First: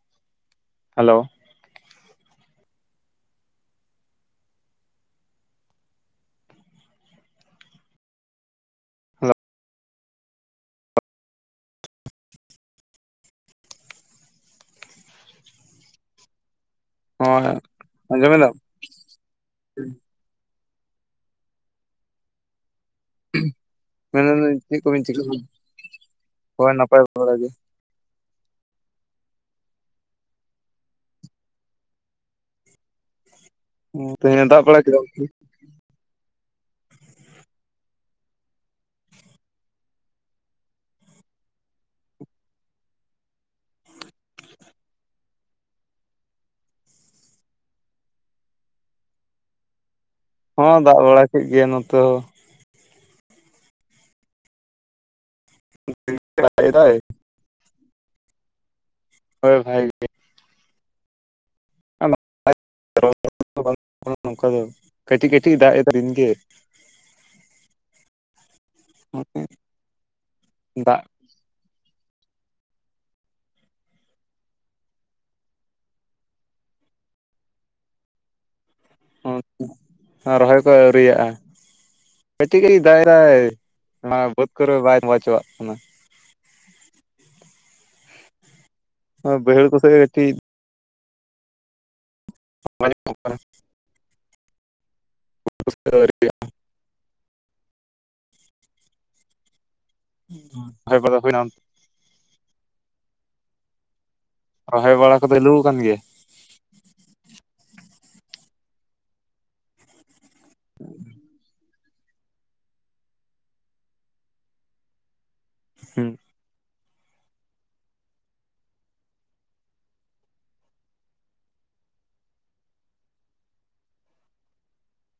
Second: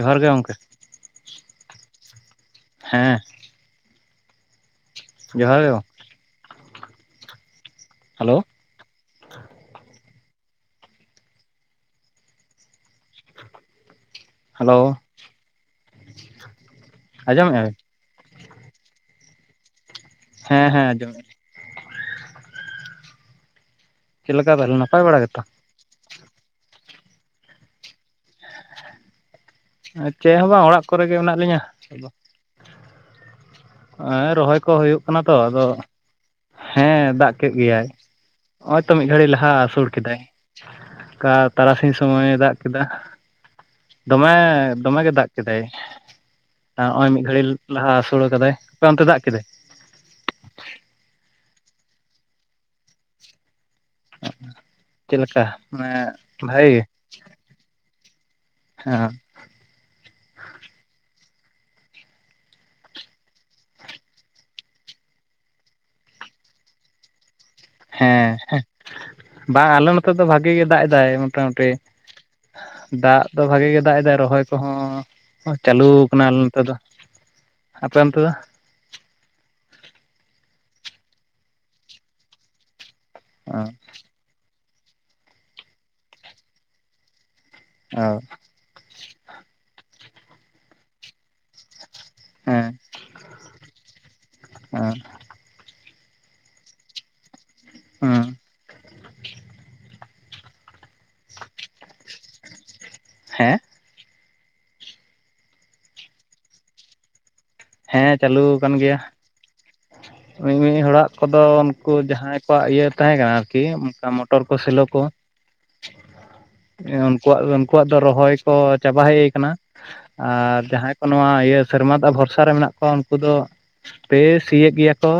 ᱡᱚᱦᱟᱨ ᱜᱮ ᱜᱚᱢᱠᱮ᱾ ᱦᱮᱞᱳ᱾ ᱦᱮᱸ᱾ [unintelligible] ᱦᱮᱞᱳ᱾ Hello hello. ᱦᱳᱭ ᱟᱸᱡᱚᱢᱮᱫᱼᱟ ᱵᱤᱱ ᱟᱸᱡᱚᱢᱮᱫᱟᱢ? ᱦᱮᱸ ᱦᱮᱸ ᱟᱸᱡᱚᱢᱫᱤᱧ᱾ ᱞᱮᱠᱟ ᱢᱮᱱᱫᱟᱹᱧ ᱛᱟᱦᱚᱞᱮ ᱪᱮᱫ ᱱᱟᱯᱟᱭ ᱠᱚᱵᱤᱱ ᱵᱟᱲᱟ ᱪᱤᱠᱟ ᱜᱮᱛᱚ [unintelligible] ᱦᱳᱭ ᱱᱟᱯᱟᱭ ᱵᱟᱟ ᱜᱮ᱾ ᱪᱮᱫ ᱦᱚᱸ ᱵᱟᱝ ᱚᱲᱟᱜ ᱠᱚᱨᱮ ᱜᱮ ᱢᱮᱱᱟᱜ ᱞᱤᱧᱟᱹ ᱟᱫᱚ ᱾ ᱦᱮᱸ ᱛᱮᱦᱮᱧ ᱮ ᱨᱚᱦᱚᱭ ᱫᱟᱜ ᱠᱚ ᱵᱟᱲᱟ ᱠᱮᱫᱟ ᱦᱩᱭᱩᱜ ᱠᱟᱱᱟ ᱛᱚ ᱟᱫᱚ ᱦᱮᱸ ᱫᱟᱜ ᱠᱮᱫ ᱜᱮᱭᱟᱭ ᱱᱚᱜ-ᱚᱭ ᱛᱚ ᱢᱤᱫ ᱜᱷᱟᱹᱲᱤᱡ ᱞᱟᱦᱟ ᱦᱟᱥᱩᱲ ᱠᱮᱫᱟᱭ ᱾ ᱠᱟ ᱛᱟᱨᱟᱥᱤᱧ ᱥᱚᱢᱚᱭᱮ ᱫᱟᱜ ᱠᱮᱫᱟ ᱾ ᱫᱚᱢᱮ ᱫᱚᱢᱮ ᱜᱮ ᱫᱟᱜ ᱠᱮᱫᱟᱭ ᱾ ᱱᱚᱜ-ᱚᱭ ᱢᱤᱫ ᱜᱷᱟᱹᱲᱤᱡ ᱞᱟᱦᱟ ᱟᱥᱩᱲᱟ ᱠᱟᱫᱟᱭ, ᱟᱯᱮ ᱚᱱᱛᱮ ᱫᱟᱜ ᱠᱮᱫᱟᱭ? ᱦᱚᱸ ᱫᱟᱜ ᱵᱟᱲᱟ ᱠᱮᱫ ᱜᱮᱭᱟ ᱱᱚᱛᱮ ᱦᱚᱸ ᱾ ᱪᱮᱫ ᱞᱮᱠᱟ ᱢᱟᱱᱮ ᱦᱚᱸ ᱫᱟᱜ ᱵᱷᱟᱜᱮ ᱜᱮ? ᱮᱫᱟᱭ ᱦᱮᱸ᱾ ᱦᱳᱭ ᱵᱷᱟᱜᱮ ᱜᱮ ᱾ [unintelligible] [unintelligible] ᱱᱚᱝᱠᱟ ᱜᱮ ᱠᱟᱹᱴᱤᱡ ᱠᱟᱹᱴᱤᱡ ᱫᱟᱜ ᱮᱫᱟ ᱫᱤᱱ ᱜᱮ ᱾ ᱦᱮᱸ ᱵᱟᱝ ᱟᱞᱮ ᱱᱚᱛᱮ ᱫᱚ ᱵᱷᱟᱜᱮ ᱜᱮ ᱫᱟᱜ ᱮᱫᱟᱭ ᱢᱚᱴᱟᱢᱩᱴᱤ ᱾ ᱫᱟᱜ ᱫᱚ ᱵᱷᱟᱜᱤ ᱜᱮ ᱫᱟᱜ ᱮᱫᱟᱭ ᱨᱚᱦᱚᱭ ᱠᱚᱦᱚᱸ ᱪᱟᱹᱞᱩ ᱠᱟᱱᱟ ᱟᱞᱮ ᱱᱚᱛᱮ ᱫᱚ ᱾ ᱟᱯᱮ ᱚᱱᱮᱛ ᱫᱚ? ᱨᱚᱦᱚᱭ ᱠᱚ ᱟᱹᱣᱨᱤᱟᱜ-ᱟ ᱾ ᱠᱟᱹᱴᱤᱡ ᱠᱟᱴᱤᱡ ᱫᱟᱜ ᱮᱫᱟᱭ ᱚ ᱱᱚᱣᱟ ᱵᱟᱹᱫᱽ ᱠᱚᱨᱮ ᱵᱟᱭ ᱛᱚᱸᱵᱟ ᱪᱚᱣᱟᱜ ᱠᱟᱱᱟ ᱾ ᱚ ᱦᱚ ᱵᱟᱹᱭᱦᱟᱹᱲ ᱠᱚ ᱥᱮ ᱠᱟᱴᱤᱡ [unintelligible] ᱦᱩᱸ [unintelligible] ᱦᱮᱸ ᱨᱚᱦᱚᱭ ᱵᱟᱲᱟ ᱠᱚᱫᱚ ᱪᱟᱞᱩ ᱟᱠᱟᱱ ᱜᱮᱭᱟ? ᱦᱮᱸ ᱪᱟᱹᱞᱩ ᱟᱠᱟᱱ ᱜᱮᱭᱟ ᱢᱤ ᱢᱤᱫ ᱦᱚᱲᱟᱜ ᱠᱚᱫᱚ ᱩᱱᱠᱩ ᱡᱟᱦᱟᱸᱭ ᱟᱠᱚᱣᱟᱜ ᱤᱭᱟᱹ ᱛᱟᱦᱮᱸ ᱠᱟᱱᱟ ᱟᱨᱠᱤ ᱚᱱᱠᱟ ᱢᱚᱴᱚᱨ ᱠᱚ ᱥᱮᱞᱳ ᱠᱚ ᱾ ᱦᱩᱸ ᱩᱱᱠᱩᱣᱟᱜ ᱩᱱᱠᱩᱣᱟᱜ ᱫᱚ ᱨᱚᱦᱚᱭ ᱠᱚ ᱪᱟᱵᱟ ᱦᱮᱡ ᱠᱟᱱᱟ ᱾ ᱟᱨ ᱡᱟᱦᱟᱸᱭ ᱠᱚ ᱱᱚᱣᱟ ᱤᱭᱟᱹ ᱥᱮᱨᱢᱟ ᱫᱟᱜ ᱵᱷᱚᱨᱥᱟ ᱨᱮ ᱢᱮᱱᱟᱜ ᱠᱚᱣᱟ ᱩᱱᱠᱩ ᱫᱚ ᱯᱮ ᱥᱤᱭᱮᱫ ᱜᱮᱭᱟ ᱠᱚ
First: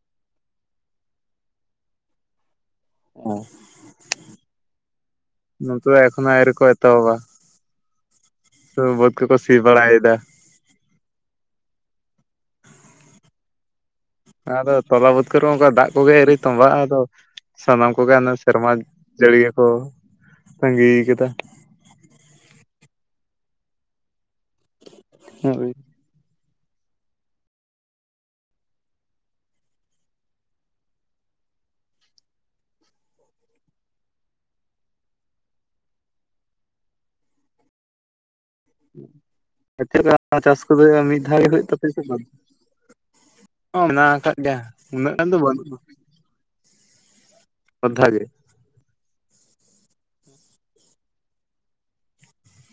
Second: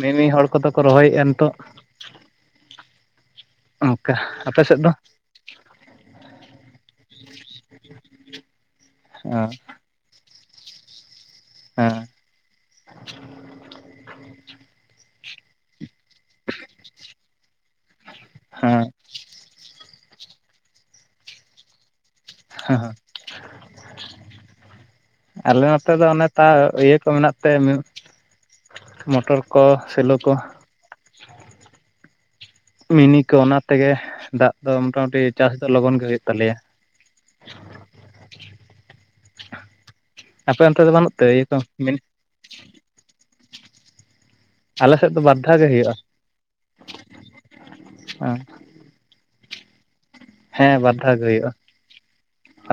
ᱢᱤ ᱢᱤᱫ ᱦᱚᱲ ᱠᱚᱫᱚ ᱠᱚ ᱨᱚᱦᱚᱭᱮᱟ ᱱᱤᱛᱚᱜ ᱾ [unintelligible] ᱚᱱᱠᱟ, ᱟᱯᱮ ᱥᱮᱫ ᱫᱚ? ᱱᱚᱛᱮ ᱫᱚ ᱮᱠᱷᱚᱱ ᱦᱚᱸ ᱟᱣᱨᱤ ᱠᱚ ᱮᱛᱚᱦᱚᱵᱟ ᱾ ᱛᱚ ᱵᱟᱹᱫ ᱠᱚᱠᱚ ᱥᱤ ᱦᱮᱸ ᱵᱟᱲᱟᱭᱮᱫᱟ ᱾ ᱦᱮᱸ ᱾ ᱟᱫᱚ ᱛᱚᱞᱟ ᱵᱟᱹᱫᱽ ᱠᱚᱨᱮ ᱚᱱᱠᱟ ᱫᱟᱜ ᱠᱚᱜᱮ ᱟᱣᱨᱤ ᱛᱚᱸᱵᱟᱜ-ᱟ, ᱟᱫᱚ ᱥᱟᱱᱟᱢ ᱠᱚᱜᱮ ᱥᱮᱨᱢᱟ ᱦᱮᱸ ᱡᱟᱹᱲᱤ ᱜᱮᱠᱚ ᱛᱟᱸᱜᱤ ᱠᱟᱫᱟ ᱾ ᱟᱞᱮ ᱦᱳᱭ ᱱᱚᱛᱮ ᱫᱚ ᱚᱱᱮ ᱠᱟ ᱤᱭᱟᱹ ᱠᱚ ᱢᱮᱱᱟᱜ ᱛᱮ ᱢᱚᱴᱚᱨ ᱠᱚ ᱥᱮᱞᱳ ᱠᱚ ᱾ ᱢᱤᱱᱤ ᱠᱚ ᱚᱱᱟ ᱛᱮᱜᱮ ᱫᱟᱜ ᱫᱚ ᱢᱚᱴᱟᱢᱩᱴᱤ ᱪᱟᱥ ᱫᱚ ᱞᱚᱜᱚᱱ ᱜᱮ ᱦᱩᱭᱩᱜ ᱛᱟᱞᱮᱭᱟ ᱾ [unintelligible] ᱮ [inaudible] ᱪᱟᱥ ᱟᱯᱮ ᱚᱱᱛᱮ ᱠᱚᱫᱚ ᱫᱚ ᱵᱟᱹᱱᱩᱜ ᱢᱤᱫ ᱛᱮ ᱫᱷᱟᱣ ᱤᱭᱟᱹ ᱜᱮ ᱠᱚ ᱦᱩᱭᱩᱜ ᱛᱟᱯᱮᱭᱟ ᱢᱤᱱᱤ ᱥᱮ ᱵᱟᱨ ᱫᱷᱟᱣ? ᱢᱮᱱᱟᱜ ᱟᱠᱟᱫ ᱜᱮᱭᱟ ᱟᱞᱮ ᱩᱱᱟᱹᱜ ᱥᱮᱫ ᱜᱟᱱ ᱵᱟᱨ ᱫᱚ ᱫᱷᱟᱣ ᱜᱮ ᱵᱟᱹᱱᱩᱜ-ᱟ ᱾ ᱦᱩᱭᱩᱜᱼᱟ [unintelligible] ᱦᱮᱸ ᱵᱟᱨ ᱫᱷᱟᱣ ᱜᱮ ᱦᱩᱭᱩᱜ-ᱟ,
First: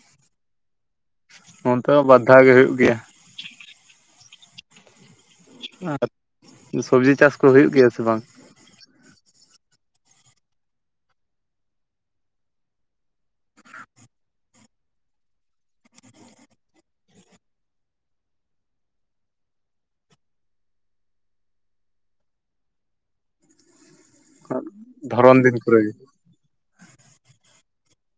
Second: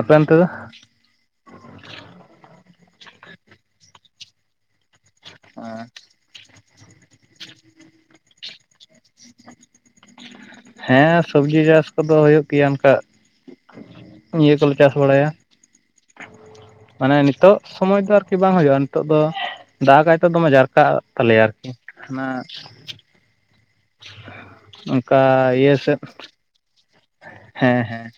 ᱟᱯᱮ ᱚᱱᱛᱮ ᱫᱚ ᱚᱱᱛᱮ ᱦᱚᱸ ᱵᱟᱫᱽᱫᱷᱟᱣ ᱜᱮ ᱧᱩᱭᱩᱜ ᱜᱮᱭᱟ᱾ ᱟᱨ ᱥᱚᱵᱡᱤ ᱪᱟᱥ ᱠᱚ ᱦᱩᱭᱩᱜ ᱜᱮᱭᱟ ᱥᱮ ᱵᱟᱝ? ᱦᱮᱸ ᱥᱚᱵᱽᱡᱤ ᱪᱟᱥ ᱠᱚᱫᱚ ᱦᱩᱭᱩᱜ ᱜᱮᱭᱟ ᱚᱱᱠᱟ᱾ ᱤᱭᱟᱹ ᱠᱚᱞᱮ ᱪᱟᱥ ᱵᱟᱲᱟᱭᱟ᱾ ᱢᱟᱱᱮ ᱱᱤᱛᱚᱜ ᱥᱚᱢᱚᱭ ᱫᱚ ᱟᱨᱠᱤ ᱵᱟᱝ ᱦᱩᱭᱩᱜᱼᱟ ᱱᱤᱛᱚᱜ ᱫᱚ ᱫᱟᱜᱟᱭᱛᱚ ᱫᱚᱢᱮ ᱡᱟᱨᱠᱟᱜ ᱛᱟᱞᱮᱭᱟ ᱟᱨᱠᱤ ᱚᱱᱟ ᱚᱱᱠᱟ ᱫᱷᱚᱨᱚᱱ ᱫᱤᱱ ᱤᱭᱟᱹ ᱠᱚᱨᱮ ᱜᱮ ᱥᱮᱫ ᱦᱮᱸ ᱦᱮᱸ᱾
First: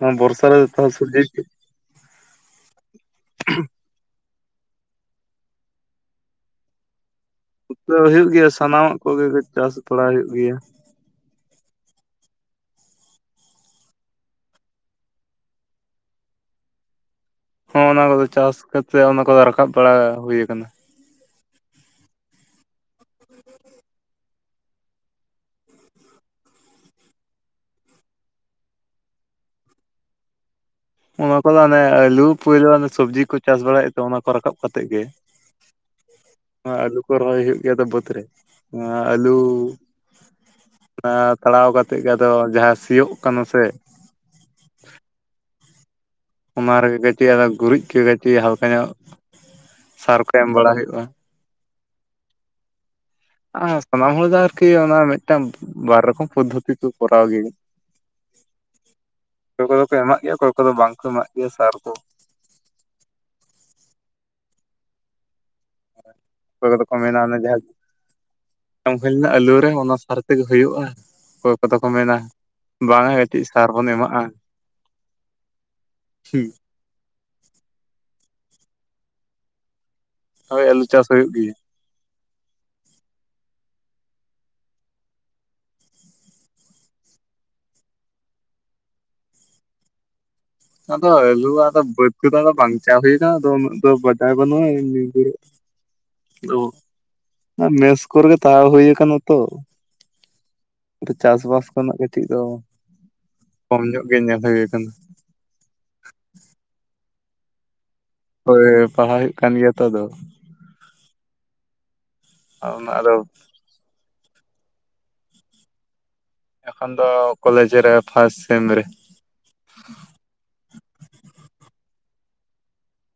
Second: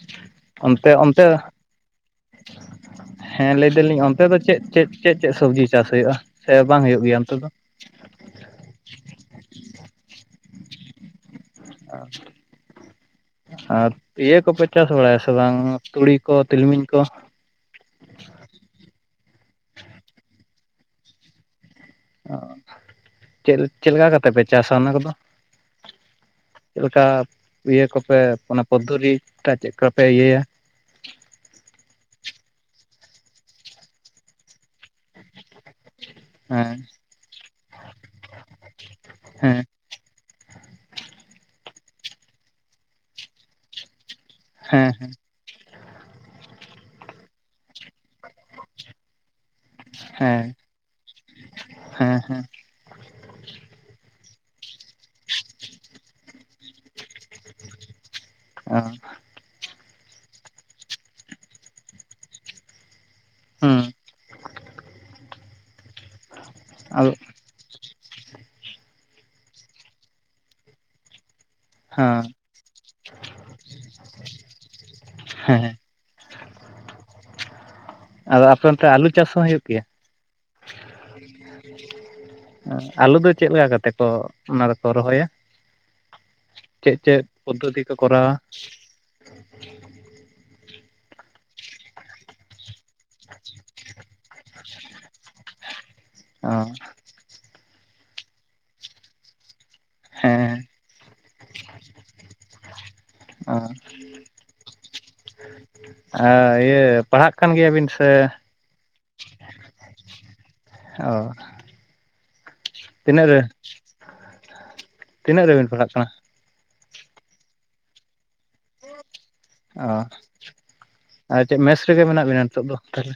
ᱦᱚ ᱵᱚᱨᱥᱟ, ᱨᱮ ᱚᱱᱛᱮ ᱥᱚᱵᱽᱡᱤ ᱚᱱᱛᱮ ᱦᱮᱸ ᱞᱟᱹᱭ ᱫᱟᱞᱤᱧ ᱚᱱᱛᱮ ᱫᱚ ᱪᱮᱫ ᱪᱮᱫ? ᱪᱮᱫ ᱪᱮᱫ ᱥᱚᱵᱽᱡᱤ ᱪᱟᱥ ᱦᱩᱭᱩᱜᱼᱟ ᱥᱮ ᱵᱟᱝ ᱦᱩᱭᱩᱜ ᱜᱮᱭᱟ ᱚᱱᱛᱮ ᱫᱚ? ᱦᱩᱭᱩᱜ ᱜᱮᱭᱟ ᱥᱟᱱᱟᱢᱟᱜ ᱠᱚᱜᱮ ᱪᱟᱥ ᱛᱚᱲᱟ ᱦᱩᱭᱩᱜ ᱜᱮᱭᱟ᱾ ᱟᱪᱪᱷᱟ᱾ ᱟᱨ ᱤᱭᱟᱹ ᱠᱚᱯᱮ ᱪᱟᱥ ᱵᱟᱲᱟᱭᱟ ᱥᱮ ᱵᱟᱝ ᱛᱩᱲᱤ ᱠᱚ ᱛᱤᱞᱢᱤᱧ ᱠᱚ᱾ ᱦᱚᱸ ᱚᱱᱟ ᱠᱚᱫᱚ ᱪᱟᱥ ᱠᱟᱛᱮᱜ ᱚᱱᱟ ᱠᱚᱫᱚ ᱨᱟᱠᱟᱵ ᱵᱟᱲᱟ ᱦᱩᱭᱩ ᱟᱠᱟᱱᱟ᱾ ᱚ ᱪᱮᱫ ᱪᱮᱫ ᱞᱮᱠᱟ ᱠᱟᱛᱮᱫ ᱯᱮ ᱪᱟᱥᱟ ᱚᱱᱟ ᱠᱚᱫᱚ᱾ ᱪᱮᱫ ᱞᱮᱠᱟ ᱤᱭᱟᱹ ᱠᱚᱯᱮ ᱚᱱᱟ ᱯᱚᱫᱽᱫᱷᱚᱨᱤ ᱪᱮᱫ ᱞᱮᱠᱟᱯᱮ ᱤᱭᱟᱹᱭᱟ? ᱚᱱᱟ ᱠᱚᱫᱚ ᱚᱱᱮ ᱟᱹᱞᱩ ᱯᱳᱭᱞᱳ ᱥᱚᱵᱽᱡᱤ ᱠᱚ ᱪᱟᱥ ᱵᱟᱲᱟᱭᱮᱫ ᱛᱮ ᱚᱱᱟ ᱠᱚ ᱨᱟᱠᱟᱵ ᱠᱟᱛᱮᱜ ᱜᱮ᱾ ᱦᱮᱸ ᱱᱚᱣᱟ ᱟᱹᱞᱩ ᱠᱚ ᱨᱚᱦᱚᱭ ᱦᱩᱭᱩᱜ ᱜᱮᱭᱟ ᱛᱚ ᱵᱟᱹᱫᱽ ᱨᱮ ᱱᱚᱣᱟ ᱟᱹᱞᱩ ᱦᱮᱸ ᱚᱱᱟ ᱛᱟᱲᱟᱣ ᱠᱟᱛᱮ ᱜᱮ ᱟᱫᱚ ᱡᱟᱦᱟᱸ ᱥᱤᱭᱳᱜ ᱠᱟᱱᱟ ᱥᱮ, ᱦᱮᱸ ᱦᱮᱸ, ᱚᱱᱟ ᱨᱮᱜᱮ ᱜᱟᱫᱮ ᱟᱫᱚ ᱜᱩᱨᱤᱡ ᱠᱚ ᱠᱟᱹᱴᱤᱡ ᱦᱟᱞᱠᱟ ᱧᱚᱜ ᱥᱟᱨ ᱠᱚ ᱦᱮᱸ ᱮᱢ ᱵᱟᱲᱟ ᱦᱩᱭᱩᱜᱼᱟ᱾ ᱦᱮᱸ ᱦᱮᱸ, ᱥᱟᱱᱟᱢ ᱦᱚᱲ ᱫᱚ ᱟᱨᱠᱤ ᱚᱱᱟ ᱢᱤᱫᱴᱟᱝ ᱵᱟᱨ ᱨᱚᱠᱚᱢ ᱯᱚᱫᱽᱫᱷᱚᱛᱤ᱾ ᱯᱛᱤ ᱠᱚ ᱠᱚᱨᱟᱣ ᱜᱮ ᱚ ᱚᱠᱚᱭ ᱠᱚᱫᱚ ᱠᱚ ᱮᱢᱟᱜ ᱜᱮᱭᱟ ᱚᱠᱚᱭ ᱠᱚᱫᱚ ᱵᱟᱝ ᱠᱚ ᱮᱢᱟᱜ ᱜᱮᱭᱟ ᱥᱟᱨ ᱠᱚ᱾ ᱦᱩᱸ, ᱚᱠᱚᱭ ᱠᱚᱫᱚ ᱠᱚ ᱟᱫᱚ ᱢᱮᱱᱟ ᱚᱱᱮ ᱡᱟᱦᱟᱸ᱾ ᱦᱩᱭ ᱞᱮᱱᱟ ᱟᱹᱞᱩ ᱨᱮ ᱚᱱᱟ ᱥᱟᱨ ᱛᱮᱜᱮ ᱦᱩᱭᱩᱜᱼᱟ ᱚᱠᱚᱭ ᱠᱚᱫᱚ ᱠᱚ ᱢᱮᱱᱟ᱾ ᱦᱮᱸ ᱵᱟᱝᱟ ᱠᱟᱹᱴᱤᱡ ᱥᱟᱨ ᱵᱚᱱ ᱮᱢᱟᱜᱼᱟ᱾ ᱦᱮᱸ, [inaudible] ᱟᱫᱚ ᱟᱯᱮ ᱚᱱᱛᱮ ᱟᱞᱩ ᱪᱟᱥ ᱦᱚᱸ ᱦᱩᱭᱩᱜ ᱜᱮᱭᱟ? ᱦᱳᱭ ᱟᱞᱩ ᱪᱟᱥ ᱦᱩᱭᱩᱜ ᱜᱮ᱾ ᱟᱞᱩ ᱫᱚ ᱪᱮᱫᱞ ᱞᱮᱠᱟ ᱠᱟᱛᱮ ᱠᱚ ᱚᱱᱟ ᱫᱚᱠᱚ ᱨᱚᱦᱚᱭᱟ᱾ ᱪᱮᱫ ᱪᱮᱫ ᱯᱚᱫᱽᱫᱷᱚᱛᱤ [unintelligible] ᱠᱚᱨᱟᱣᱟ᱾ [inaudible] ᱟᱫᱚ ᱟᱞᱩ ᱫᱚ ᱵᱟᱲᱛᱤ ᱫᱚ ᱟᱫᱚ ᱵᱟᱝᱪᱟ ᱦᱩᱭᱟᱱᱟ ᱟᱫᱚ ᱩᱱᱟᱹᱜ ᱫᱚ ᱪᱟᱭ ᱚ [inaudible] ᱚᱱᱟ ᱢᱮᱥ ᱠᱚᱨᱮᱜᱮ ᱛᱟᱦᱮ ᱦᱩᱭ ᱟᱠᱟᱱᱟ ᱛᱚ᱾ ᱦᱮᱸ ᱪᱟᱥᱵᱟᱥ ᱠᱷᱚᱱᱟᱜ ᱠᱟᱹᱴᱤᱡ ᱫᱚ ᱚ ᱠᱚᱢ ᱧᱚᱜ ᱜᱮ ᱧᱮᱞ ᱦᱩᱭ ᱟᱠᱟᱱᱟ᱾ ᱤᱭᱟᱹ ᱯᱟᱲᱦᱟᱜ ᱠᱟᱱ ᱜᱮᱭᱟᱵᱤᱱ ᱥᱮ ᱦᱳᱭ ᱯᱟᱲᱦᱟᱣ ᱦᱩᱭᱩᱜ ᱠᱟᱱ ᱜᱮᱭᱟ ᱛᱚ ᱟᱫᱚ᱾ ᱚ ᱚᱱᱟ ᱟᱫᱚ ᱛᱤᱱᱟᱹᱜ ᱨᱮ ᱛᱤᱱᱟᱹᱜ ᱨᱮᱵᱤᱱ ᱯᱟᱲᱦᱟᱜ ᱠᱟᱱᱟ? ᱮᱠᱷᱚᱱ ᱫᱚ ᱠᱚᱞᱮᱡᱽ ᱨᱮ ᱯᱷᱟᱥᱴ ᱥᱮᱢ ᱨᱮ᱾ ᱚ [inaudible] ᱟᱨ ᱪᱮᱫ ᱢᱮᱥ ᱨᱮᱜᱮ ᱢᱮᱱᱟᱜ ᱵᱤᱱᱟ ᱱᱤᱛᱳᱜ ᱫᱚ ᱛᱟᱦᱚᱞᱮ,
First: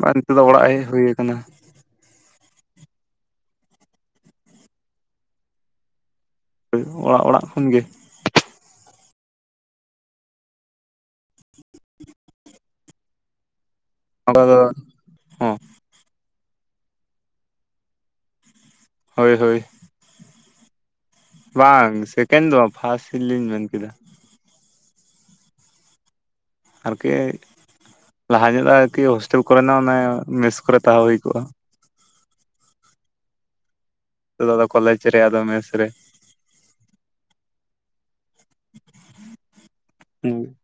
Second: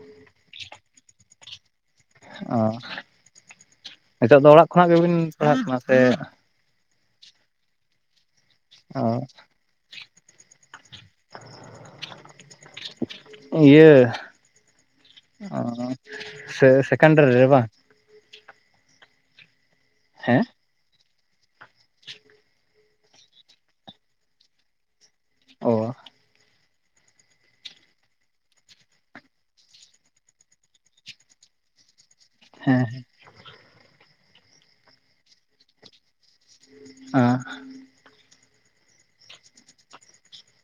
ᱵᱟᱝ ᱱᱤᱛᱚᱜ ᱫᱚ ᱚᱲᱟᱜ ᱦᱮᱡ ᱦᱩᱭ ᱟᱠᱟᱱᱟ᱾ ᱚ [inaudible] ᱱᱤᱛᱚᱜ ᱫᱚ ᱚᱲᱟᱜ ᱠᱷᱚᱱᱟᱜ ᱜᱮᱵᱤᱱ ᱯᱟᱲᱦᱟᱜ ᱠᱟᱱᱟ ᱥᱮ, ᱦᱳᱭ ᱚᱲᱟᱜ ᱚᱲᱟᱜ ᱠᱷᱚᱱ ᱜᱮ᱾ ᱚ [inaudible] [inaudible] ᱤᱭᱟᱹ ᱚᱱᱠᱟ ᱫᱚ ᱦᱚᱸ ᱚ [inaudible] ᱥᱮ ᱥᱮᱠᱮᱱᱰᱟᱨᱤ ᱨᱮ ᱵᱟᱝ? ᱦᱳᱭ ᱦᱳᱭ᱾ ᱦᱮᱸ᱾ ᱵᱟᱝ ᱥᱮᱠᱮᱱᱰ ᱫᱚ ᱵᱟᱝ ᱯᱷᱟᱥᱴ ᱨᱮᱞᱤᱧ ᱢᱮᱱ ᱠᱮᱫᱟ᱾ ᱳ᱾ ᱟᱨᱠᱤ ᱞᱟᱦᱟ ᱧᱚᱜ ᱫᱚ ᱟᱨᱠᱤ ᱦᱳᱥᱴᱮᱞ ᱠᱚᱨᱮᱱᱟᱜ ᱚᱱᱮ ᱢᱮᱥ ᱠᱚᱨᱮ ᱛᱟᱦᱮᱸ ᱦᱩᱭ ᱠᱚᱜ-ᱟ᱾ ᱦᱮᱸᱻ ᱦᱮᱸ᱾ ᱦᱤᱛᱚᱜ ᱫᱚ ᱟᱫᱚ ᱠᱚᱞᱮᱡᱽ ᱨᱮ ᱟᱫᱚ ᱢᱮᱥ ᱨᱮ, ᱟᱸᱻ [unintelligible]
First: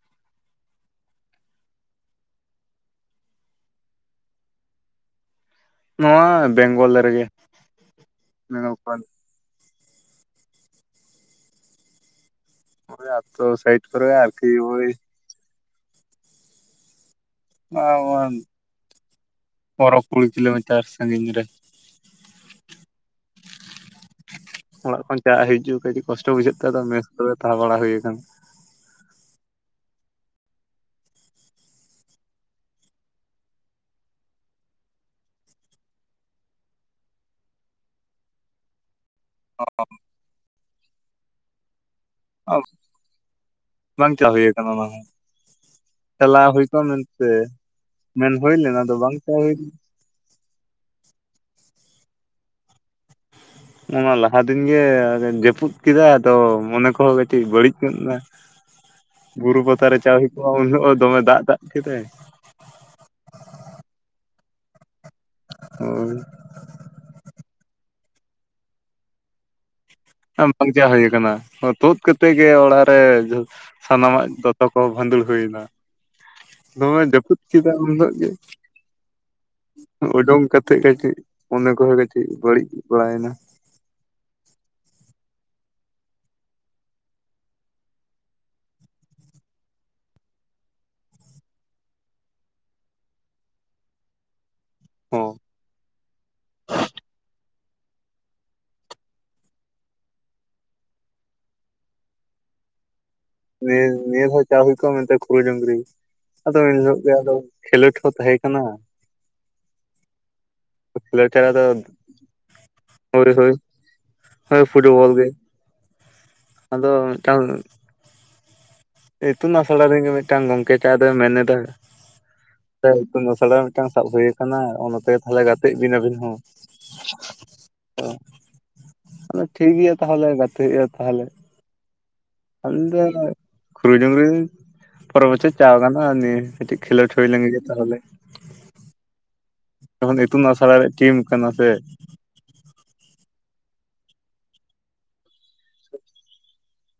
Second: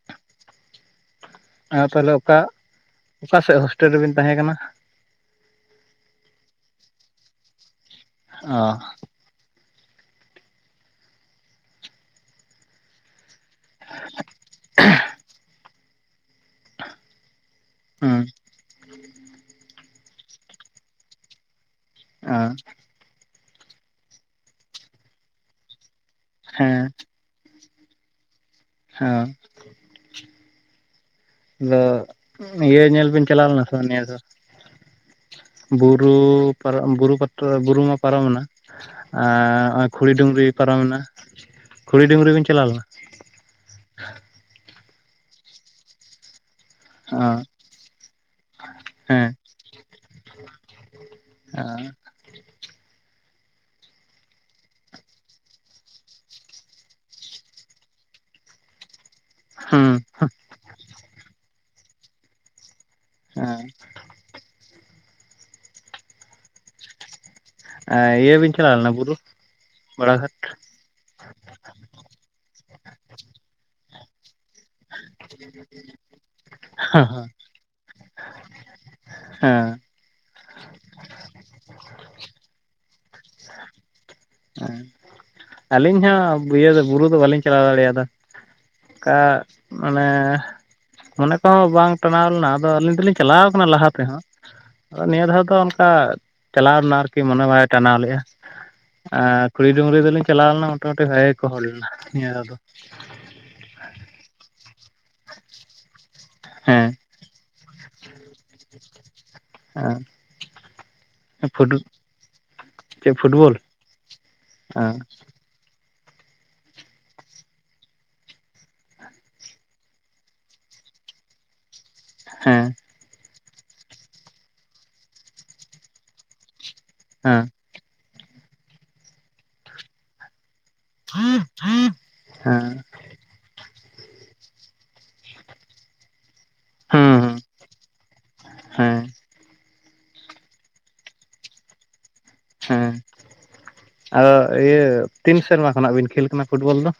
ᱟᱨ ᱛᱟᱦᱚᱞᱮ ᱚᱠᱟ ᱚᱠᱟ ᱥᱮᱫ ᱦᱳᱥᱴᱮᱞ ᱨᱮᱵᱤᱱ ᱛᱟᱦᱮᱸ ᱠᱟᱱᱟ? ᱱᱚᱣᱟ ᱵᱮᱝᱜᱚᱞ ᱨᱮᱜᱮ᱾ ᱚ᱾ ᱱᱚᱜ-ᱚᱭ ᱟᱛᱳ ᱥᱟᱭᱤᱴ ᱠᱚᱨᱮ ᱟᱨᱠᱤ ᱳᱭ, [inaudible] ᱦᱩᱸ ᱯᱚᱸᱣᱨᱚ ᱠᱩᱲᱤ ᱠᱤᱞᱳᱢᱤᱴᱟᱨ ᱥᱟᱺᱜᱤᱧ ᱨᱮ᱾ ᱮᱸᱻ [inaudible] ᱚᱲᱟᱜ ᱠᱷᱚᱱ ᱪᱟ ᱦᱤᱡᱩᱜ ᱠᱟᱹᱴᱤᱡ ᱠᱚᱥᱴᱚ ᱵᱩᱡᱷᱟᱹᱜ ᱛᱮ ᱟᱫᱚ ᱦᱮᱸ ᱢᱮ ᱨᱮ ᱛᱟᱦᱮᱸ ᱵᱟᱲᱟ ᱦᱩᱭ ᱠᱟᱱᱟ᱾ ᱦᱮᱸ᱾ ᱟᱫᱚ ᱤᱭᱟᱹ ᱧᱮᱞ ᱵᱤᱱ ᱪᱟᱞᱟᱣ ᱞᱮᱱᱟ ᱥᱮ ᱱᱤᱭᱟᱹ ᱫᱚ ᱵᱩᱨᱩ ᱯᱟᱨᱚᱢ ᱵᱩᱨᱩ ᱯᱟ ᱵᱩᱨᱩ ᱢᱟ ᱯᱟᱨᱚᱢᱮᱱᱟ, ᱟᱨ ᱦᱚᱸᱜ-ᱚᱭ ᱠᱷᱩᱚᱲᱤ ᱰᱩᱝᱨᱤ ᱯᱟᱨᱚᱢᱮᱱᱟ ᱠᱷᱩᱚᱲᱤ ᱰᱩᱝᱨᱤ ᱵᱤᱱ ᱪᱟᱞᱟᱣ ᱞᱮᱱᱟ? ᱵᱟᱝ ᱪᱟ ᱦᱩᱭ ᱟᱠᱟᱱᱟ ᱚᱱᱟ ᱦᱚᱸ᱾ ᱪᱟᱞᱟᱣ ᱦᱩᱭ ᱠᱚᱜ-ᱟ ᱚ ᱢᱮᱱᱛᱮ ᱢᱮᱱ ᱦᱩᱭ ᱞᱮᱱᱟ ᱟᱫᱚ ᱵᱟᱝ ᱦᱮᱸ ᱪᱟᱞᱟᱣ ᱦᱩᱭ ᱞᱮᱱᱟ᱾ ᱟᱸᱻ ᱱᱚᱣᱟ ᱞᱟᱦᱟ ᱫᱤᱱᱜᱮ ᱟᱨᱮ ᱡᱟᱹᱯᱩᱫ ᱠᱮᱫᱟ ᱟᱫᱚ ᱢᱚᱱᱮ ᱠᱚᱦᱚᱸ ᱠᱟᱹᱴᱤᱡ ᱵᱟᱹᱲᱤᱡ ᱧᱚᱜ ᱱᱟ᱾ [inaudible] ᱵᱩᱨᱩ ᱯᱟᱛᱟ ᱨᱮ ᱦᱩᱸ ᱪᱟᱣ ᱦᱩᱭᱩᱜ ᱠᱚᱜ-ᱟ ᱩᱱ ᱦᱤᱞᱳᱜ ᱦᱚᱸ ᱫᱚᱢᱮ ᱫᱟᱜ ᱫᱟᱜ ᱠᱮᱫᱟᱭ᱾ ᱮᱸᱻ ᱟᱨ᱾ ᱟᱨ ᱤᱭᱟᱹ ᱵᱤᱱ ᱪᱟᱞᱟᱣ ᱞᱮᱱᱟ ᱵᱩᱨᱩ? ᱵᱟᱲᱟᱜᱷᱟᱴ? ᱵᱟᱧᱪᱟᱣ ᱦᱩᱭ ᱟᱠᱟᱱᱟ ᱛᱩᱫ ᱠᱟᱛᱮᱫ ᱜᱮ ᱚᱲᱟᱜ ᱨᱮ ᱥᱟᱱᱟᱢᱟᱜ ᱫᱚᱛᱚ ᱠᱚ ᱵᱷᱟᱸᱫᱩᱲ ᱦᱩᱭᱱᱟ᱾ ᱱᱚᱣᱟ ᱡᱟᱹᱯᱩᱫ ᱠᱮᱫᱟ ᱩᱱ ᱦᱤᱞᱳᱜ ᱜᱮ᱾ ᱦᱮᱸ [inaudible] ᱚᱰᱳᱝ ᱠᱟᱛᱮᱜ ᱜᱮ ᱪᱮᱫ ᱢᱚᱱᱮᱮ ᱠᱚᱦᱚᱸ ᱠᱟᱹᱴᱤᱡ ᱢᱚᱱᱮ ᱠᱚᱦᱚᱸ ᱠᱟᱹᱴᱤᱡ ᱵᱟᱹᱲᱤᱡ ᱵᱟᱲᱟᱭᱮᱱᱟ᱾ [unintelligible] ᱟᱹᱞᱤᱧ ᱦᱚᱸ ᱤᱭᱟᱹ ᱫᱚ ᱵᱩᱨᱩ ᱫᱚ ᱵᱟᱟᱹᱞᱤᱧ ᱪᱟᱞᱟᱣ ᱫᱟᱲᱮᱭᱟᱫᱟ᱾ ᱚᱱᱠᱟ ᱢᱟᱱᱮ ᱢᱚᱱᱮ ᱠᱚᱦᱚᱸ ᱵᱟᱝ ᱴᱟᱱᱟᱣ ᱞᱮᱱᱟ ᱟᱫᱚ ᱟᱹᱞᱤᱧ ᱫᱚᱞᱤᱧ ᱪᱟᱞᱟᱣ ᱠᱟᱱᱟ ᱞᱟᱦᱟ ᱛᱮᱦᱚᱸ᱾ ᱟᱫᱚ ᱦᱚᱸ ᱱᱤᱭᱟᱹ ᱫᱷᱟᱣ ᱫᱚ ᱚᱱᱠᱟ ᱪᱟᱞᱟᱣ ᱨᱮᱱᱟᱜ ᱟᱨᱠᱤ ᱢᱚᱱᱮ ᱵᱟᱭ ᱴᱟᱱᱟᱣ ᱞᱮᱼᱟ᱾ ᱟᱨ ᱠᱩᱲᱤ ᱰᱩᱝᱨᱤ ᱫᱚᱞᱤᱧ ᱪᱟᱞᱟᱣ ᱞᱮᱱᱟ ᱢᱳᱴᱟᱢᱩᱴᱤ ᱵᱷᱟᱜᱮ ᱜᱮᱠᱚ ᱦᱚᱲ ᱞᱮᱱᱟ ᱱᱤᱭᱟᱹ ᱵᱟᱨ ᱫᱚ᱾ ᱱᱤᱭᱟᱹ ᱱᱤᱭᱟᱹ ᱫᱷᱟᱣ ᱪᱟᱣ ᱦᱩᱭ ᱠᱚᱜᱼᱟ ᱢᱮᱱᱛᱮ ᱠᱷᱲᱟᱹ ᱡᱩᱨᱤ᱾ ᱟᱫᱚ ᱦᱮᱸ ᱮᱱᱦᱤᱞᱳᱜ ᱜᱮ ᱟᱫᱚ ᱠᱷᱮᱞᱳᱰ ᱦᱚᱸ ᱛᱟᱦᱮᱸ ᱠᱟᱱᱟ᱾ ᱠᱷᱮᱞᱳᱰ ᱪᱷᱟᱲᱟ ᱟᱸ ᱫᱚ ᱯᱷᱩᱰᱩ ᱦᱳᱭ ᱦᱳᱭ᱾ ᱦᱳᱭ ᱦᱮᱸ ᱯᱷᱩᱴᱵᱚᱞ ᱜᱮ᱾ ᱟᱫᱚ ᱢᱤᱫᱴᱟᱝ ᱤᱛᱩᱱ ᱟᱥᱲᱟ ᱨᱮᱜᱮ ᱢᱤᱫᱴᱟᱝ ᱜᱚᱢᱠᱮ ᱪᱟᱣ ᱫᱚᱭ ᱢᱮᱱ ᱮᱫᱟ᱾ ᱦᱮᱸ᱾ ᱤᱛᱩᱱ ᱟᱥᱲᱟ ᱢᱤᱫᱴᱟᱝ ᱥᱟᱵ ᱦᱩᱭ ᱟᱠᱟᱱᱟ, ᱚ ᱱᱛᱮᱜᱮ ᱛᱟᱦᱞᱮ ᱜᱟᱛᱮᱜ ᱵᱤᱱ ᱟᱵᱤᱱ ᱦᱚᱸ᱾ ᱚ ᱦᱮᱸ ᱟᱫᱚ ᱴᱷᱤᱠ ᱜᱮᱭᱟ ᱛᱟᱦᱚᱞᱮ ᱜᱟᱛᱮ ᱦᱩᱭᱩᱜ-ᱟ᱾ ᱛᱟᱦᱞᱮ ᱦᱩᱸ [unintelligible] ᱠᱷᱩᱨᱤ ᱰᱩᱨᱤ ᱯᱚᱨᱮᱨ ᱵᱚᱪᱚᱨ ᱪᱟᱣ ᱜᱟᱱᱚᱜ-ᱟ ᱱᱤᱭᱟᱹ ᱠᱟᱹᱴᱤᱡ ᱠᱷᱮᱞᱳᱰ ᱦᱩᱭ ᱦᱩᱸ ᱞᱮᱱ ᱜᱮ ᱡᱮ ᱛᱟᱦᱚᱞᱮ᱾ ᱦᱮᱸ᱾ ᱡᱚᱠᱷᱚᱱ ᱤᱛᱩᱱ ᱟᱥᱲᱟ ᱨᱮᱭᱟᱜ ᱴᱤᱢ ᱠᱟᱱᱟ ᱥᱮ᱾ ᱦᱮᱸ, ᱟᱫᱚ ᱤᱭᱟᱹ ᱛᱤᱱ ᱥᱮᱨᱢᱟ ᱠᱷᱚᱱᱟᱜ ᱵᱤᱱ ᱠᱷᱮᱞ ᱠᱟᱱᱟ ᱯᱷᱩᱴᱵᱚᱞ ᱫᱚ?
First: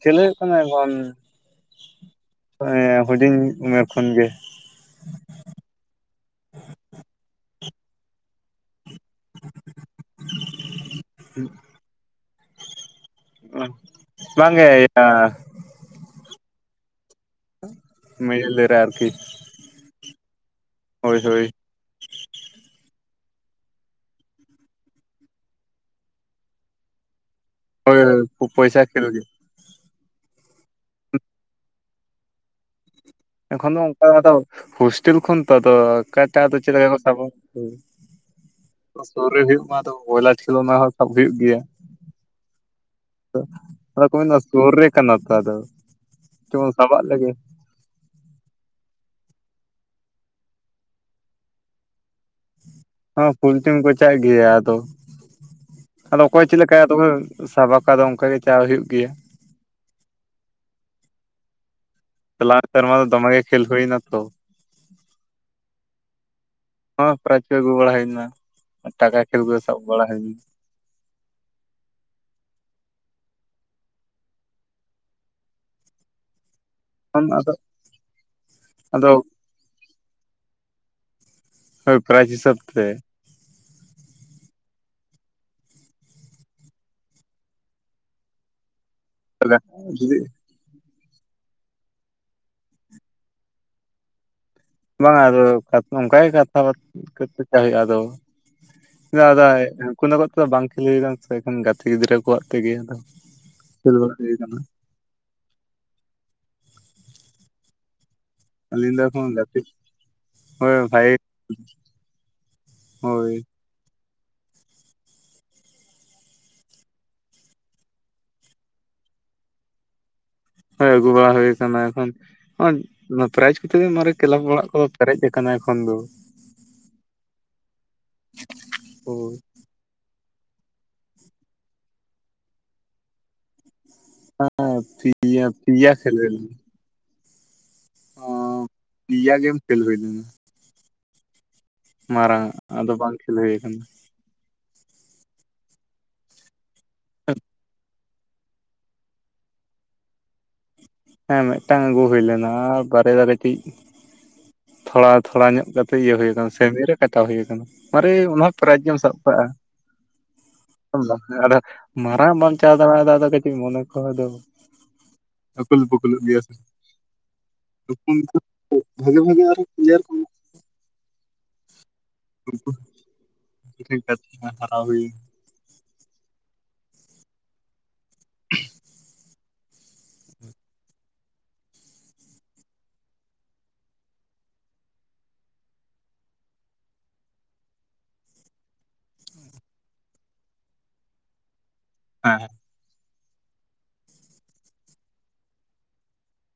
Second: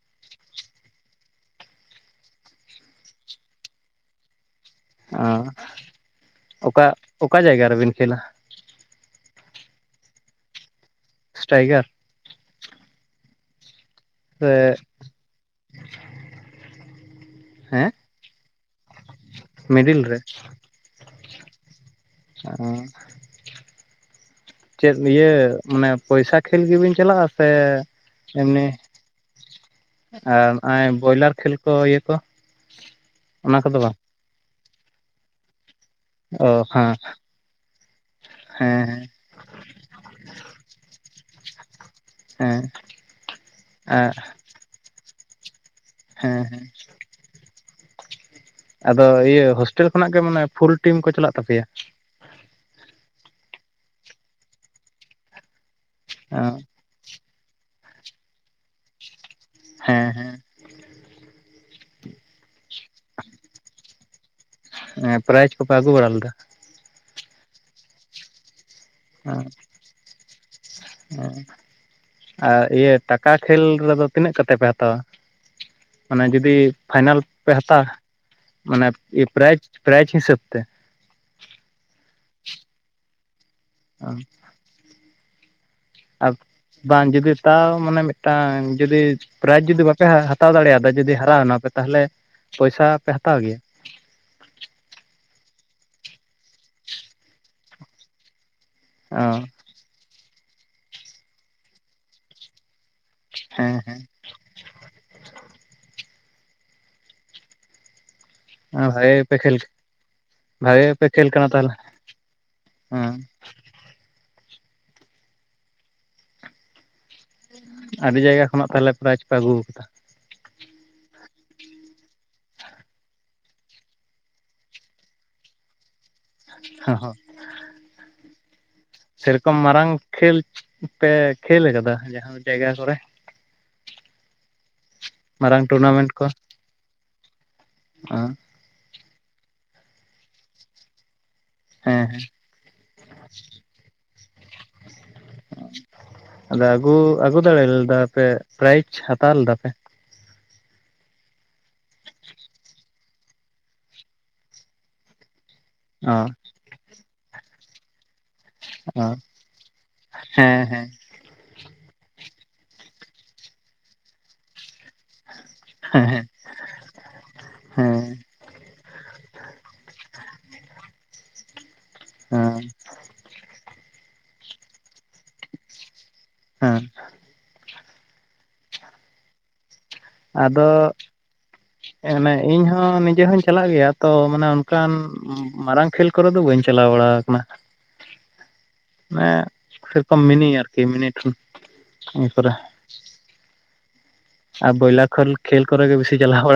ᱠᱷᱮᱞᱳ ᱦᱩᱭᱩᱜ ᱠᱟᱱᱟ ᱮᱠᱷᱚᱱ ᱮᱸ ᱦᱩᱰᱤᱧ ᱩᱢᱮᱨ ᱠᱷᱚᱱ ᱜᱮ᱾ ᱚ ᱚᱠᱟ ᱚᱠᱟ ᱡᱟᱭᱜᱟ ᱨᱮᱵᱮᱱ ᱠᱷᱮᱞᱟ? ᱥᱴᱨᱟᱭᱜᱟᱨ [unintelligible] ᱥᱮ ᱵᱟᱝ ᱜᱮ ᱤᱭᱟᱹ ᱦᱮᱸ ᱢᱤᱰᱤᱞ ᱨᱮ ᱟᱨᱠᱤ᱾ ᱢᱤᱰᱤᱞ ᱨᱮ? ᱦᱳᱭ ᱦᱳᱭ᱾ [unintelligible] ᱪᱮᱫ ᱤᱭᱟᱹ ᱢᱟᱱᱮ ᱯᱚᱭᱥᱟ ᱠᱷᱮᱞ ᱜᱮᱵᱮᱱ ᱪᱟᱞᱟᱜᱼᱟ, ᱥᱮ ᱦᱳᱭ ᱮᱢᱱᱤ? ᱯᱚᱭᱥᱟ ᱠᱷᱮᱞ ᱜᱮ ᱟᱨ ᱱᱚᱜ-ᱚᱭ ᱵᱚᱭᱞᱟᱨ ᱠᱷᱮᱞ ᱠᱚ ᱤᱭᱟᱹ ᱠᱚ? ᱚᱱᱟ ᱮᱠᱷᱚᱱ ᱠᱚᱫᱚ ᱫᱚ ᱵᱟᱝ ᱚᱱᱠᱟ ᱫᱚ ᱟᱫᱚ ᱦᱳᱥᱴᱮᱞ ᱠᱷᱚᱱ ᱛᱚ ᱟᱫᱚ ᱚᱠᱟᱴᱟᱜ ᱟᱫᱚ ᱚ ᱪᱮᱫ ᱞᱮ ᱦᱮᱸ ᱞᱮᱠᱟ ᱠᱚ ᱥᱟᱵᱟ᱾ ᱦᱮᱸ ᱥᱳᱨ ᱨᱮ ᱦᱩᱭᱩᱜ ᱢᱟ ᱫᱚ ᱵᱚᱭᱞᱟᱨ ᱠᱷᱮᱞᱳ ᱚᱱᱟ ᱦᱚᱸ ᱥᱟᱵ ᱦᱩᱭᱩᱜ ᱜᱮᱭᱟ᱾ ᱦᱮᱸ᱾ ᱟᱫᱚ ᱦᱮᱸ ᱠᱚ ᱢᱮᱱᱟ ᱥᱩᱨ ᱨᱮ ᱠᱟᱱᱟ ᱛᱚ ᱟᱫᱚ, ᱦᱮᱸ ᱪᱚ ᱵᱚᱱ ᱥᱟᱵᱟᱜ ᱞᱮᱜᱮ᱾ ᱟᱫᱚ ᱤᱭᱟᱹ ᱦᱳᱥᱴᱮᱞ ᱠᱷᱚᱱᱟᱜ ᱜᱮ ᱢᱟᱱᱮ ᱯᱷᱩᱞ ᱴᱤᱢ ᱠᱚ ᱪᱟᱞᱟᱜ ᱛᱟᱯᱮᱭᱟ? ᱦᱚᱸ ᱯᱷᱩᱞ ᱴᱤᱢ ᱠᱚ ᱪᱟᱜ ᱜᱮᱭᱟ ᱟᱫᱚ, ᱟᱫᱚ ᱚ ᱚᱠᱚᱭ ᱪᱮᱫ ᱞᱮᱠᱟᱼᱼ ᱫᱚᱢᱮ ᱥᱟᱵᱟᱠᱟ ᱫᱚ ᱚᱝᱠᱟ ᱜᱮ ᱪᱟᱣ ᱦᱩᱭᱩᱜ ᱜᱮᱭᱟ᱾ ᱦᱮᱸ, ᱦᱮᱸ᱾ ᱪᱟᱞᱟᱣᱮᱱ ᱥᱮᱨᱢᱟ ᱫᱚ ᱫᱚᱢᱮ ᱜᱮ ᱠᱷᱮᱞ ᱦᱩᱭᱱᱟ ᱛᱚ᱾ ᱦᱮᱸᱜ-ᱮ ᱯᱨᱟᱭᱤᱡ ᱠᱚᱯᱮ ᱟᱹᱜᱩ ᱵᱟᱲᱟ ᱞᱮᱫᱟ᱾ ᱦᱸ ᱯᱨᱟᱭᱤᱡᱽ ᱠᱚ ᱟᱹᱜᱩ ᱵᱟᱲᱟ ᱦᱩᱭᱱᱟ ᱟᱨ ᱴᱟᱠᱟ ᱠᱷᱮᱞ ᱠᱚᱫᱚ ᱥᱟᱵ ᱵᱟᱲᱟ ᱦᱩᱭ [unintelligible] ᱚ ᱟᱨ ᱤᱭᱟᱹ ᱴᱟᱠᱟ ᱠᱷᱮᱞ ᱨᱮᱫᱚ ᱛᱤᱱᱟᱹᱜ ᱠᱟᱛᱮ ᱯᱮ ᱦᱟᱛᱟᱣᱟ? ᱢᱟᱱᱮ ᱡᱩᱫᱤ ᱯᱷᱟᱭᱱᱟᱞ ᱞᱮᱱᱟ ᱯᱮ ᱟᱫᱚ ᱦᱟᱛᱟᱣᱟ ᱢᱟᱱᱮ ᱟᱫᱚ ᱯᱨᱟᱭᱤᱡᱽ ᱯᱨᱟᱭᱤᱡᱽ ᱦᱤᱥᱟᱹᱵ ᱛᱮ᱾ ᱦᱳᱭ ᱯᱨᱟᱭᱤᱡᱽ ᱦᱤᱥᱟᱹᱵ ᱛᱮ᱾ ᱚ᱾ ᱟᱨ ᱵᱟᱝ ᱡᱩᱫᱤ ᱛᱟᱣ ᱢᱟᱱᱮ ᱢᱤᱫᱴᱟᱝ ᱡᱩᱫᱤ ᱯᱨᱟᱭᱤᱡᱽ ᱡᱩᱫᱤ ᱵᱟᱯᱮ ᱦᱟ ᱛᱟᱣ ᱫᱟᱲᱮᱭᱟᱫᱟ ᱡᱩᱫᱤ ᱦᱟᱨᱟᱮᱱᱟ ᱯᱮ, ᱛᱟᱦᱚᱞᱮ ᱯᱚᱭᱥᱟ ᱯᱮ ᱦᱟᱛᱟᱣ ᱜᱮᱭᱟ᱾ ᱵᱟᱝᱟ ᱟᱫᱚ ᱠᱟᱛᱷ ᱚᱱᱠᱟ ᱜᱮ ᱠᱟᱛᱷᱟ ᱵᱟᱛ ᱠᱟᱛᱮ ᱪᱟᱣ ᱦᱩᱭᱩᱜ-ᱟ ᱟᱫᱚ᱾ ᱫᱟᱜ ᱚ ᱫᱟᱭ [unintelligible] ᱛᱮᱫᱚ ᱵᱟᱝ ᱠᱷᱮᱞ ᱠᱟᱱᱟ ᱥᱮ ᱮᱠᱷᱚᱱ ᱜᱟᱛᱮ ᱜᱤᱫᱽᱨᱟᱹ ᱠᱚᱣᱟᱜ ᱛᱮᱜᱮ ᱟᱫᱚ ᱦᱮᱸ ᱦᱮᱸ [unintelligible] ᱵᱟᱝ ᱦᱩᱭ ᱠᱟᱱᱟ᱾ ᱟᱹᱞᱤᱧ ᱫᱚ ᱵᱷᱟᱜᱮ ᱮᱠᱷᱚᱱ ᱜᱮᱯᱮ ᱠᱷᱮᱞ ᱜᱟᱛᱮ ᱦᱳᱭ ᱵᱷᱟᱜᱮ ᱜᱮᱯᱮ ᱵᱷᱟᱭ ᱠᱷᱮᱞ ᱠᱟᱱᱟ ᱛᱟᱦᱚᱞᱮ? ᱦᱮᱸ᱾ ᱦᱳᱭ ᱟᱹᱰᱤ ᱡᱟᱭᱜᱟ ᱠᱷᱚᱱᱟᱜ ᱛᱟᱦᱚᱞᱮ ᱯᱨᱟᱭᱤᱡ ᱯᱮ ᱟᱹᱜᱩ ᱠᱟᱫᱟ᱾ ᱦᱳᱭ ᱟᱹᱜᱩ ᱵᱟᱲᱟ ᱦᱩ ᱠᱟᱱᱟ, ᱮᱠᱷᱚᱱ ᱚᱸᱜ ᱯᱨᱟᱭᱤᱡᱽ ᱠᱚᱛᱮ ᱫᱚ ᱢᱟᱨᱮ ᱠᱞᱟᱵᱽ ᱚᱲᱟᱜ ᱠᱚ ᱯᱮᱨᱮᱡ ᱠᱟᱱᱟ ᱮᱠᱷᱚᱱ ᱫᱚ᱾ ᱦᱚᱸ ᱦᱚᱸ᱾ ᱥᱮ ᱦᱳᱭ ᱨᱚᱠᱚᱢ ᱢᱟᱨᱟᱝ ᱠᱷᱮᱞ ᱯᱮ ᱠᱷᱮᱞ ᱠᱟᱫᱟ ᱡᱟᱦᱟᱸ ᱡᱟᱭᱜᱟ ᱠᱚᱨᱮ? ᱦᱮᱸ ᱯᱤᱭᱟ ᱢᱟᱨᱟᱝ ᱯᱤᱭᱟ ᱴᱩᱨᱱᱟᱢᱮᱱᱴ ᱠᱷᱮᱞ ᱠᱚ ᱦᱳᱭ ᱞᱮᱱᱟ᱾ ᱚ ᱯᱤᱭᱟ ᱜᱮᱢ ᱠᱷᱮᱞ ᱦᱩᱭ ᱞᱮᱱᱟ᱾ ᱦᱮᱸ ᱦᱮᱸ ᱢᱟᱨᱟᱝᱼᱟᱜ ᱟᱫᱚ ᱵᱟᱝ ᱠᱷᱮᱞ ᱦᱩᱭ ᱠᱟᱱᱟ᱾ ᱟᱫᱚ ᱟᱹᱜᱩ ᱟᱹᱜᱩ ᱫᱟᱲᱮ ᱞᱮ ᱫᱟ ᱯᱮ? ᱯᱨᱟᱭᱤᱡᱽ ᱦᱟᱛᱟᱣ ᱞᱮᱫᱟ ᱯᱮ? ᱦᱮᱸ, ᱢᱤᱫᱴᱟᱝ ᱟᱹᱜᱩ ᱦᱳᱭ ᱞᱮᱱᱟ᱾ᱟᱨ ᱵᱟᱨᱭᱟ ᱫᱚ ᱠᱟᱹᱴᱤᱡ ᱛᱷᱚᱲᱟ ᱛᱷᱚᱲᱟ ᱧᱚᱜ ᱠᱟ ᱤᱭᱟᱹ ᱚ ᱦᱳᱭ ᱠᱟᱱᱟ ᱥᱮᱢᱤ ᱨᱮ ᱠᱟᱴᱟᱣ ᱦᱳᱭ ᱠᱟᱱᱟ᱾ ᱢᱟᱨᱮ ᱚᱱᱟ ᱯᱨᱟᱭᱤᱡᱽ ᱜᱮᱢ ᱚ ᱥᱟᱵ ᱠᱟᱜᱼᱟ ᱦᱮᱸ ᱦᱮᱸ [unintelligible] ᱟᱫᱚ ᱢᱟᱨᱟᱝ ᱵᱟᱢ ᱪᱟᱣ ᱫᱟᱲᱮᱣᱟ ᱫᱟ ᱟᱫᱚ ᱠᱟᱹᱴᱤᱡ ᱢᱚᱱᱮ ᱠᱚᱦᱚᱸ ᱟᱫᱚ ᱩᱠᱩᱞ ᱦᱮᱸ ᱯᱩᱠᱩᱞᱚᱜ ᱜᱮᱭᱟ ᱥᱮ᱾ ᱦᱮᱸ [unintelligible] ᱵᱷᱟᱜᱮ ᱵᱷᱟᱜᱮ ᱟᱨ ᱯᱞᱮᱭᱟᱨ ᱠᱚ ᱦᱮᱸ [unintelligible] ᱦᱟᱨᱟᱣ ᱦᱩᱭ ᱦᱮᱸ᱾ ᱟᱫᱚ ᱚᱱᱮ ᱤᱧ ᱦᱚᱸ ᱱᱤᱡᱮ ᱦᱚᱧ ᱪᱟᱞᱟᱜ ᱜᱮᱭᱟ ᱛᱚ, ᱢᱟᱱᱮ ᱚᱱᱠᱟᱱ ᱢᱟᱨᱟᱝ ᱠᱷᱮᱞ ᱠᱚᱨᱮ ᱫᱚ ᱵᱟᱹᱧ ᱪᱟᱞᱟᱣ ᱵᱟᱲᱟ ᱠᱟᱱᱟ᱾ [unintelligible] ᱢᱟᱱᱮ ᱥᱮᱨᱚᱠᱚᱢ ᱢᱤᱱᱤ ᱟᱨᱠᱤ ᱢᱤᱱᱤ ᱴᱷᱮᱱ ᱤᱭᱟᱹ ᱦᱮᱸ ᱠᱚᱨᱮ᱾ ᱟ ᱵᱚᱭᱞᱟ ᱠᱷᱚᱞ ᱠᱷᱮᱞ ᱠᱚᱨᱮ ᱜᱮ ᱵᱤᱥᱤ ᱪᱟᱞᱟᱣ ᱵᱟᱲᱟ